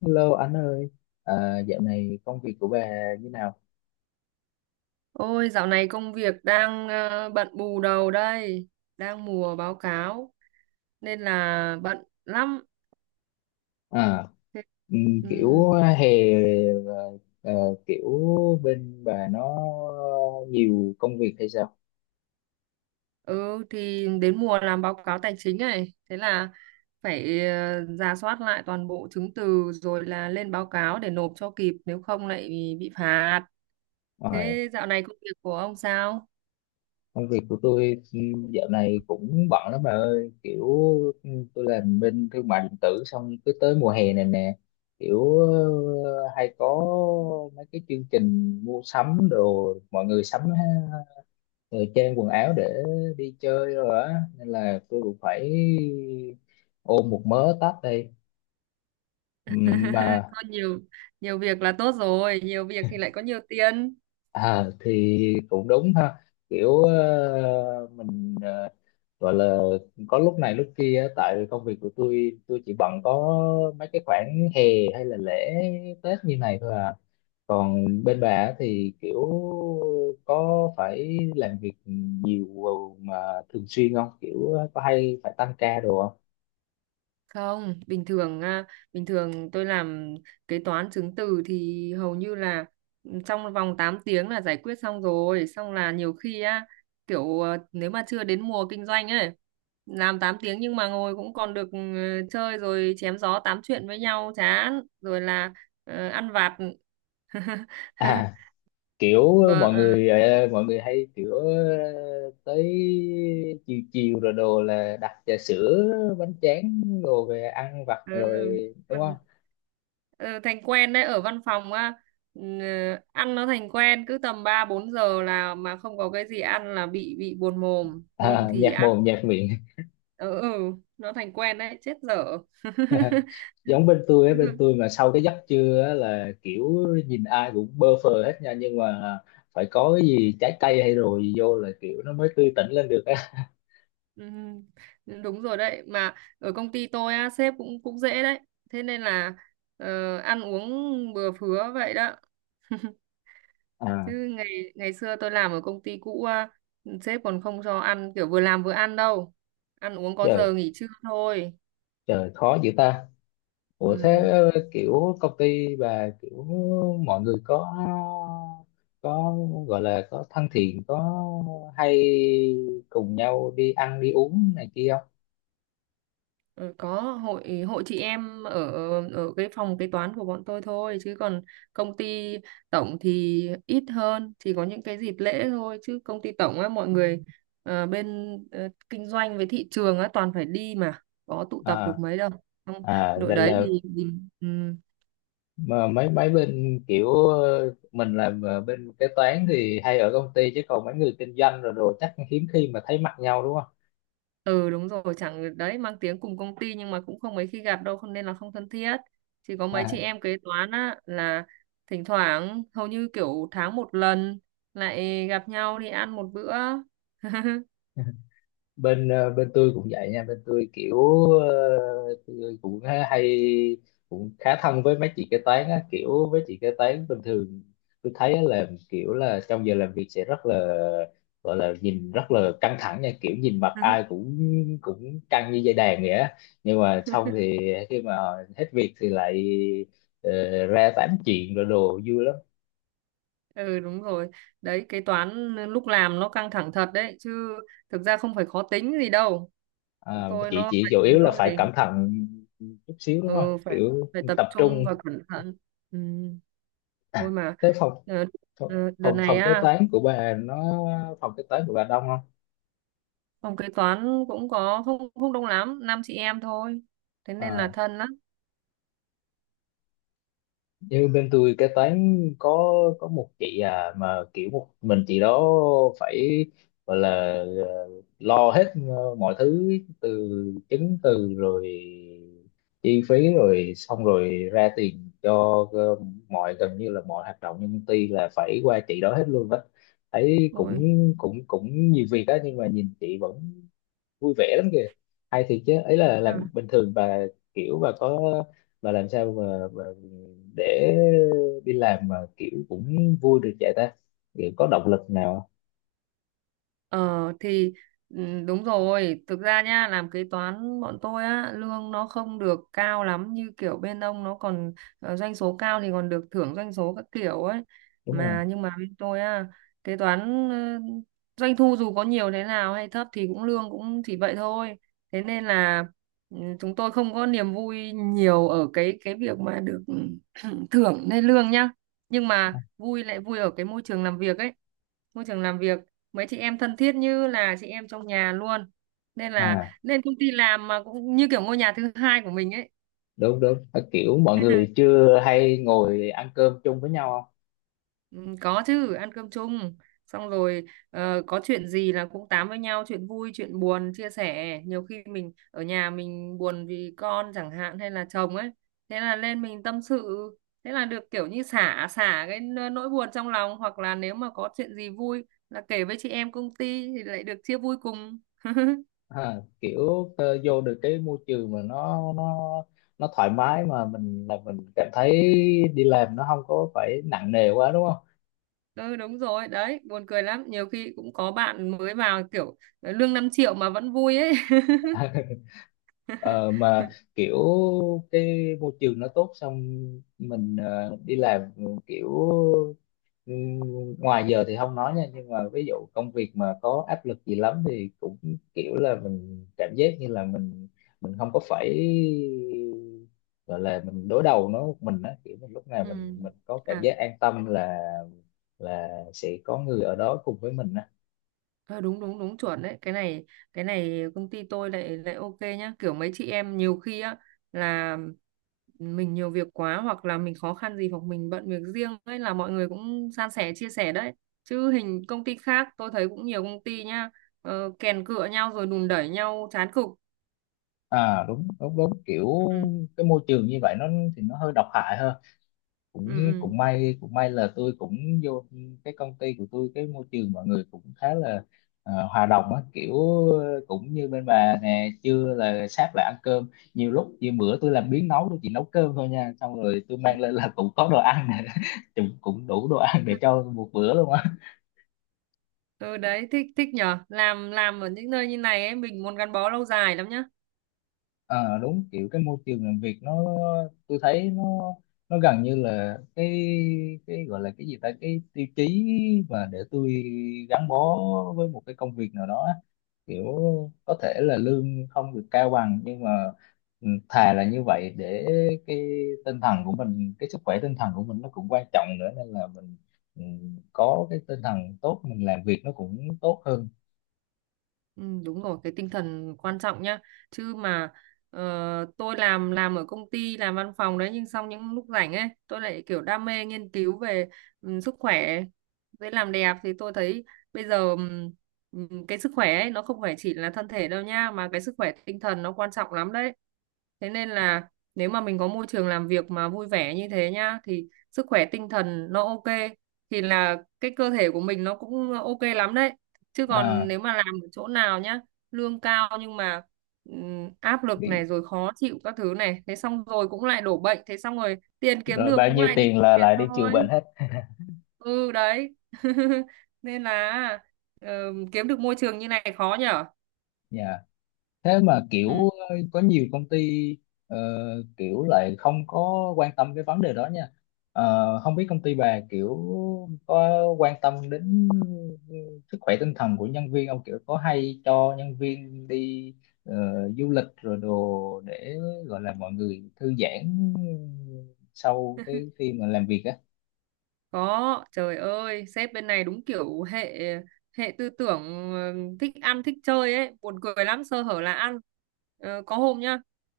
Hello anh ơi, dạo này công việc của bà như nào? Ôi, dạo này công việc đang bận bù đầu đây, đang mùa báo cáo nên là bận lắm. À, Thế- Ừ, kiểu hè ờ, ờ, kiểu bên bà nó nhiều công việc hay sao? ừ thì đến mùa làm báo cáo tài chính này, thế là phải rà soát lại toàn bộ chứng từ rồi là lên báo cáo để nộp cho kịp, nếu không lại bị phạt. Rồi, Thế dạo này công việc của ông sao? công việc của tôi dạo này cũng bận lắm bà ơi, kiểu tôi làm bên thương mại điện tử xong cứ tới mùa hè này nè, kiểu hay có mấy cái chương trình mua sắm đồ, mọi người sắm thời trang quần áo để đi chơi rồi á, nên là tôi cũng phải ôm một mớ tách đây. Ừm, mà Có nhiều nhiều việc là tốt rồi, nhiều việc thì lại có nhiều tiền. Thì cũng đúng ha, kiểu gọi là có lúc này lúc kia á, tại vì công việc của tôi chỉ bận có mấy cái khoảng hè hay là lễ Tết như này thôi à, còn bên bà á thì kiểu có phải làm việc nhiều mà thường xuyên không, kiểu có hay phải tăng ca đồ không? Không, bình thường à, bình thường tôi làm kế toán chứng từ thì hầu như là ừ, trong vòng 8 tiếng là giải quyết xong rồi, xong là nhiều khi á kiểu nếu mà chưa đến mùa kinh doanh ấy, làm 8 tiếng nhưng mà ngồi cũng còn được ừ, chơi rồi chém gió tám chuyện với nhau chán, rồi là ăn vặt. À kiểu ờ, Vâng, mọi à, người ờ, Mọi người hay kiểu tới chiều chiều rồi đồ là đặt trà sữa bánh tráng đồ về ăn vặt rồi ừ. đúng Còn- không? ừ, thành quen đấy ở văn phòng á, ừ, ăn nó thành quen, cứ tầm 3-4 giờ là mà không có cái gì ăn là bị buồn mồm hôm À, thì nhạt ăn. mồm nhạt miệng. Ừ, ừ, nó thành quen đấy, chết dở. Giống bên tôi á, bên tôi mà sau cái giấc trưa á là kiểu nhìn ai cũng bơ phờ hết nha, nhưng mà phải có cái gì trái cây hay rồi vô là kiểu nó mới tươi tỉnh lên được á. Ừ, ừ, đúng rồi đấy, mà ở công ty tôi á sếp cũng cũng dễ đấy, thế nên là ăn uống bừa phứa vậy đó. À, Chứ ngày ngày xưa tôi làm ở công ty cũ á, sếp còn không cho ăn kiểu vừa làm vừa ăn đâu, ăn uống có trời giờ nghỉ trưa thôi. trời khó dữ ta. Ủa Ừ. thế kiểu công ty bà kiểu mọi người có có gọi là có thân thiện, có hay cùng nhau đi ăn đi uống này kia không? Ờ, có hội hội chị em ở ở cái phòng kế toán của bọn tôi thôi, chứ còn công ty tổng thì ít hơn, chỉ có những cái dịp lễ thôi, chứ công ty tổng á mọi người bên kinh doanh với thị trường á toàn phải đi mà, có tụ tập được À, mấy đâu. Không, à đội vậy đấy là thì ừ. mà mấy mấy bên kiểu ờ, mình là mà bên kế toán thì hay ở công ty, chứ còn mấy người kinh doanh rồi đồ chắc hiếm khi mà thấy mặt nhau đúng không? Ừ, đúng rồi chẳng đấy, mang tiếng cùng công ty nhưng mà cũng không mấy khi gặp đâu, không nên là không thân thiết, chỉ có mấy chị em kế toán á là thỉnh thoảng, hầu như kiểu tháng một lần lại gặp nhau đi ăn một bữa. À, bên bên tôi cũng vậy nha, bên tôi kiểu tôi cũng hay, cũng khá thân với mấy chị kế toán á, kiểu với chị kế toán bình thường tôi thấy á là kiểu là trong giờ làm việc sẽ rất là, gọi là nhìn rất là căng thẳng nha, kiểu nhìn mặt ai cũng cũng căng như dây đàn vậy á, nhưng mà xong thì khi mà hết việc thì lại ờ, ra tám chuyện rồi đồ vui lắm. Ừ, đúng rồi đấy, kế toán lúc làm nó căng thẳng thật đấy chứ, thực ra không phải khó tính gì đâu. Bọn À, tôi chị nó chị chủ phải yếu nó là phải gì. cẩn thận chút xíu đúng không, Ừ, phải kiểu phải tập tập trung trung. và cẩn thận. Ừ. Ôi À, mà thế phòng, ờ, Phòng, đợt phòng này phòng kế á toán của bà nó, phòng kế toán của bà đông không? phòng kế toán cũng có không không đông lắm, năm chị em thôi, thế nên là À, thân lắm nhưng bên tôi kế toán có một chị à, mà kiểu một mình chị đó phải gọi là ờ, lo hết mọi thứ, từ chứng từ rồi chi phí rồi xong rồi ra tiền cho ờ, mọi gần như là mọi hoạt động trong công ty là phải qua chị đó hết luôn đó. Thấy cũng rồi. cũng cũng nhiều việc đó, nhưng mà nhìn chị vẫn vui vẻ lắm kìa. Hay thiệt chứ, ấy là làm bình thường bà kiểu bà có, bà làm sao mà để đi làm mà kiểu cũng vui được vậy ta, kiểu có động lực nào Ờ thì ừ, đúng rồi, thực ra nha, làm kế toán bọn tôi á, lương nó không được cao lắm, như kiểu bên ông nó còn doanh số cao thì còn được thưởng doanh số các kiểu ấy. đúng không? Mà nhưng mà bên tôi á, kế toán ờ, doanh thu dù có nhiều thế nào hay thấp thì cũng lương cũng chỉ vậy thôi. Thế nên là ừ, chúng tôi không có niềm vui nhiều ở cái việc mà được thưởng hay lương nhá. Nhưng mà vui lại vui ở cái môi trường làm việc ấy, môi trường làm việc mấy chị em thân thiết như là chị em trong nhà luôn, nên là À lên công ty làm mà cũng như kiểu ngôi nhà thứ hai của mình ấy. đúng đúng. À, kiểu mọi người chưa hay ngồi ăn cơm chung với nhau không? Ừ, có chứ, ăn cơm chung xong rồi có chuyện gì là cũng tám với nhau, chuyện vui chuyện buồn chia sẻ. Nhiều khi mình ở nhà mình buồn vì con chẳng hạn hay là chồng ấy, thế là lên mình tâm sự, thế là được kiểu như xả xả cái nỗi buồn trong lòng, hoặc là nếu mà có chuyện gì vui là kể với chị em công ty thì lại được chia vui cùng. À, kiểu vô được cái môi trường mà nó thoải mái mà mình cảm thấy đi làm nó không có phải nặng nề quá đúng không? Ừ đúng rồi, đấy, buồn cười lắm. Nhiều khi cũng có bạn mới vào kiểu lương 5 triệu mà vẫn vui ấy. Ờ, mà kiểu cái môi trường nó tốt, xong mình đi làm ừ, ngoài giờ thì không nói nha, nhưng mà ví dụ công việc mà có áp lực gì lắm thì cũng kiểu là mình cảm giác như là mình không có phải gọi là mình đối đầu nó một mình á, kiểu mình lúc nào mình Ừ. mình có cảm À, giác an tâm là sẽ có người ở đó cùng với mình á. ờ, đúng đúng đúng chuẩn đấy. Cái này công ty tôi lại lại ok nhá. Kiểu mấy chị em nhiều khi á là mình nhiều việc quá hoặc là mình khó khăn gì hoặc mình bận việc riêng ấy là mọi người cũng san sẻ chia sẻ đấy. Chứ hình công ty khác tôi thấy cũng nhiều công ty nhá, kèn cựa nhau rồi đùn đẩy nhau chán cực. À đúng đúng đúng, kiểu Ừ. cái môi trường như vậy nó thì nó hơi độc hại hơn. cũng Ừ. cũng may cũng may là tôi cũng vô cái công ty của tôi, cái môi trường mọi người cũng khá là hòa đồng á, kiểu cũng như bên bà nè, trưa là sát lại ăn cơm, nhiều lúc như bữa tôi làm biếng nấu, tôi chỉ nấu cơm thôi nha, xong rồi tôi Ừ. mang lên là cũng có đồ ăn. cũng cũng đủ đồ ăn để cho một bữa luôn á. Ừ đấy, thích thích nhở, làm ở những nơi như này ấy mình muốn gắn bó lâu dài lắm nhá. Ờ đúng, kiểu cái môi trường làm việc nó, tôi thấy nó gần như là cái gọi là cái gì ta, cái tiêu chí mà để tôi gắn bó với một cái công việc nào đó á. Kiểu có thể là lương không được cao bằng, nhưng mà ừ, thà là như vậy để cái tinh thần của mình, cái sức khỏe tinh thần của mình nó cũng quan trọng nữa, nên là mình ừ, có cái tinh thần tốt mình làm việc nó cũng tốt hơn. Ừ, đúng rồi, cái tinh thần quan trọng nhá, chứ mà ờ, tôi làm ở công ty làm văn phòng đấy, nhưng xong những lúc rảnh ấy tôi lại kiểu đam mê nghiên cứu về ừ, sức khỏe với làm đẹp, thì tôi thấy bây giờ cái sức khỏe ấy nó không phải chỉ là thân thể đâu nha, mà cái sức khỏe tinh thần nó quan trọng lắm đấy. Thế nên là nếu mà mình có môi trường làm việc mà vui vẻ như thế nhá thì sức khỏe tinh thần nó ok, thì là cái cơ thể của mình nó cũng ok lắm đấy. Chứ còn À, nếu mà làm ở chỗ nào nhá lương cao nhưng mà áp lực bị, này rồi khó chịu các thứ này, thế xong rồi cũng lại đổ bệnh, thế xong rồi tiền kiếm rồi được bao cũng nhiêu lại đi tiền bệnh là viện lại đi trừ bệnh thôi. hết. Ừ đấy. Nên là ờ, kiếm được môi trường như này khó nhở. Dạ, thế mà kiểu Ừ. Có nhiều công ty ờ, kiểu lại không có quan tâm cái vấn đề đó nha. Ờ, không biết công ty bà kiểu có quan tâm đến sức khỏe tinh thần của nhân viên không, kiểu có hay cho nhân viên đi ờ, du lịch rồi đồ để gọi là mọi người thư giãn sau cái khi mà làm việc á. Có, trời ơi, sếp bên này đúng kiểu hệ hệ tư tưởng thích ăn thích chơi ấy, buồn cười lắm, sơ hở là ăn. Ờ, có hôm nhá,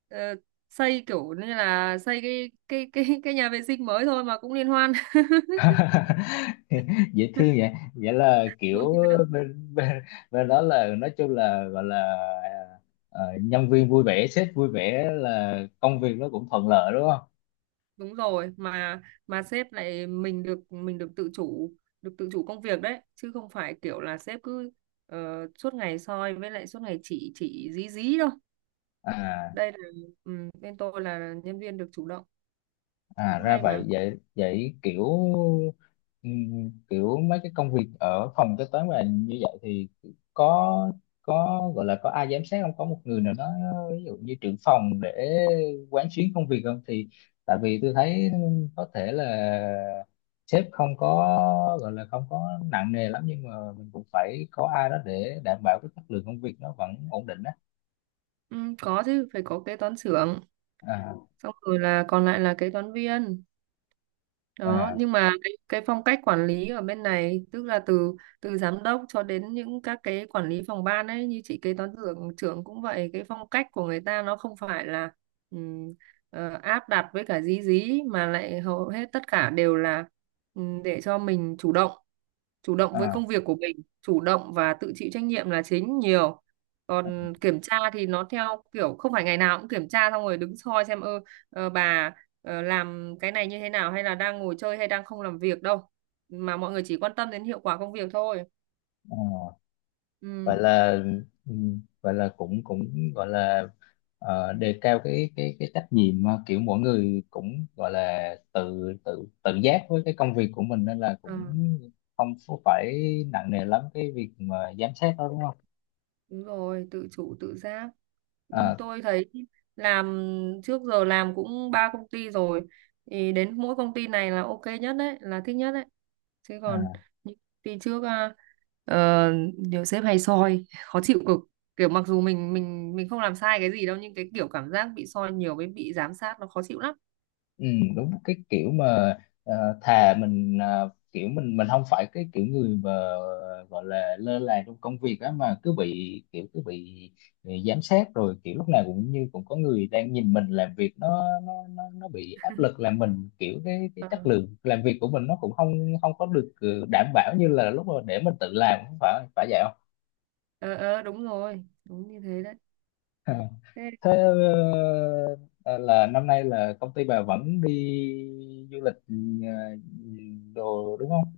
ờ, xây kiểu như là xây cái cái nhà vệ sinh mới thôi mà cũng liên hoan. Dễ thương vậy, vậy là Buồn kiểu cười lắm. bên bên bên đó là nói chung là gọi là nhân viên vui vẻ, sếp vui vẻ là Ừ, công việc nó cũng thuận lợi đúng không? đúng rồi, mà sếp lại mình được tự chủ, được tự chủ công việc đấy, chứ không phải kiểu là sếp cứ suốt ngày soi với lại suốt ngày chỉ dí dí đâu. À, Đây là ừ, bên tôi là nhân viên được chủ động, à cũng ra hay mà. vậy vậy vậy kiểu kiểu mấy cái công việc ở phòng kế toán mà như vậy thì có có gọi là có ai giám sát không, có một người nào đó ví dụ như trưởng phòng để quán xuyến công việc không, thì tại vì tôi thấy có thể là sếp không có gọi là không có nặng nề lắm, nhưng mà mình cũng phải có ai đó để đảm bảo cái chất lượng công việc nó vẫn ổn định á. Ừ, có chứ phải có kế toán trưởng, À xong rồi là còn lại là kế toán viên đó. à Nhưng mà cái phong cách quản lý ở bên này tức là từ từ giám đốc cho đến những các cái quản lý phòng ban ấy như chị kế toán trưởng trưởng cũng vậy, cái phong cách của người ta nó không phải là ừm, áp đặt với cả dí dí, mà lại hầu hết tất cả đều là để cho mình chủ động với à, công việc của mình, chủ động và tự chịu trách nhiệm là chính nhiều. Còn kiểm tra thì nó theo kiểu không phải ngày nào cũng kiểm tra xong rồi đứng soi xem ơ bà làm cái này như thế nào, hay là đang ngồi chơi hay đang không làm việc đâu, mà mọi người chỉ quan tâm đến hiệu quả công việc thôi. à. Gọi Ừ. là gọi là cũng cũng gọi là đề cao cái trách nhiệm mà kiểu mỗi người cũng gọi là tự tự tự giác với cái công việc của mình, nên là À, cũng không phải nặng nề lắm cái việc mà giám sát đó đúng không? đúng rồi tự chủ tự giác, nhưng Ờ, tôi thấy làm trước giờ làm cũng ba công ty rồi, thì đến mỗi công ty này là ok nhất đấy, là thích nhất đấy. Chứ còn à. những công ty trước à, ờ, nhiều sếp hay soi khó chịu cực, kiểu mặc dù mình không làm sai cái gì đâu nhưng cái kiểu cảm giác bị soi nhiều với bị giám sát nó khó chịu lắm. Ừ, đúng cái kiểu mà ờ, thà mình kiểu mình không phải cái kiểu người mà gọi là lơ là trong công việc á, mà cứ bị kiểu cứ bị giám sát rồi kiểu lúc nào cũng như cũng có người đang nhìn mình làm việc, nó bị áp lực làm mình kiểu cái Ờ. chất lượng làm việc của mình nó cũng không không có được đảm bảo như là lúc mà để mình tự làm, không phải phải vậy không? Ờ ờ đúng rồi, đúng như thế đấy. À, Thế thế ờ, là năm nay là công ty bà vẫn đi du lịch ờ, đồ đúng không?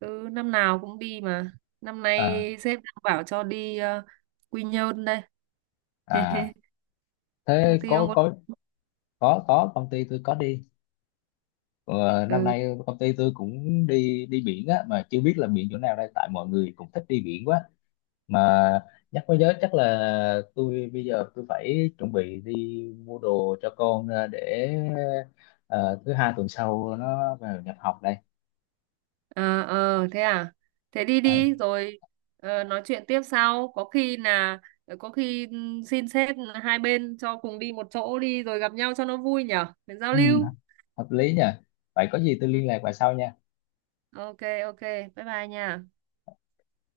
cứ năm nào cũng đi mà, năm nay À, sếp đang bảo cho đi Quy Nhơn đây. à thế Công ty ông có có có có công ty tôi có đi. Ờ, năm ừ. nay công ty tôi cũng đi đi biển á, mà chưa biết là biển chỗ nào đây, tại mọi người cũng thích đi biển quá. À, nhắc mới nhớ, chắc là tôi bây giờ tôi phải chuẩn bị đi mua đồ cho con để ờ, thứ hai tuần sau nó vào nhập học đây. À, ờ thế à, thế đi đi rồi nói chuyện tiếp sau, có khi là có khi xin sếp hai bên cho cùng đi một chỗ đi rồi gặp nhau cho nó vui nhở, để giao Ừ, lưu. hợp lý nhỉ, vậy có gì tôi Ừ. liên lạc bà sau nha. Ok, ok, bye bye nha.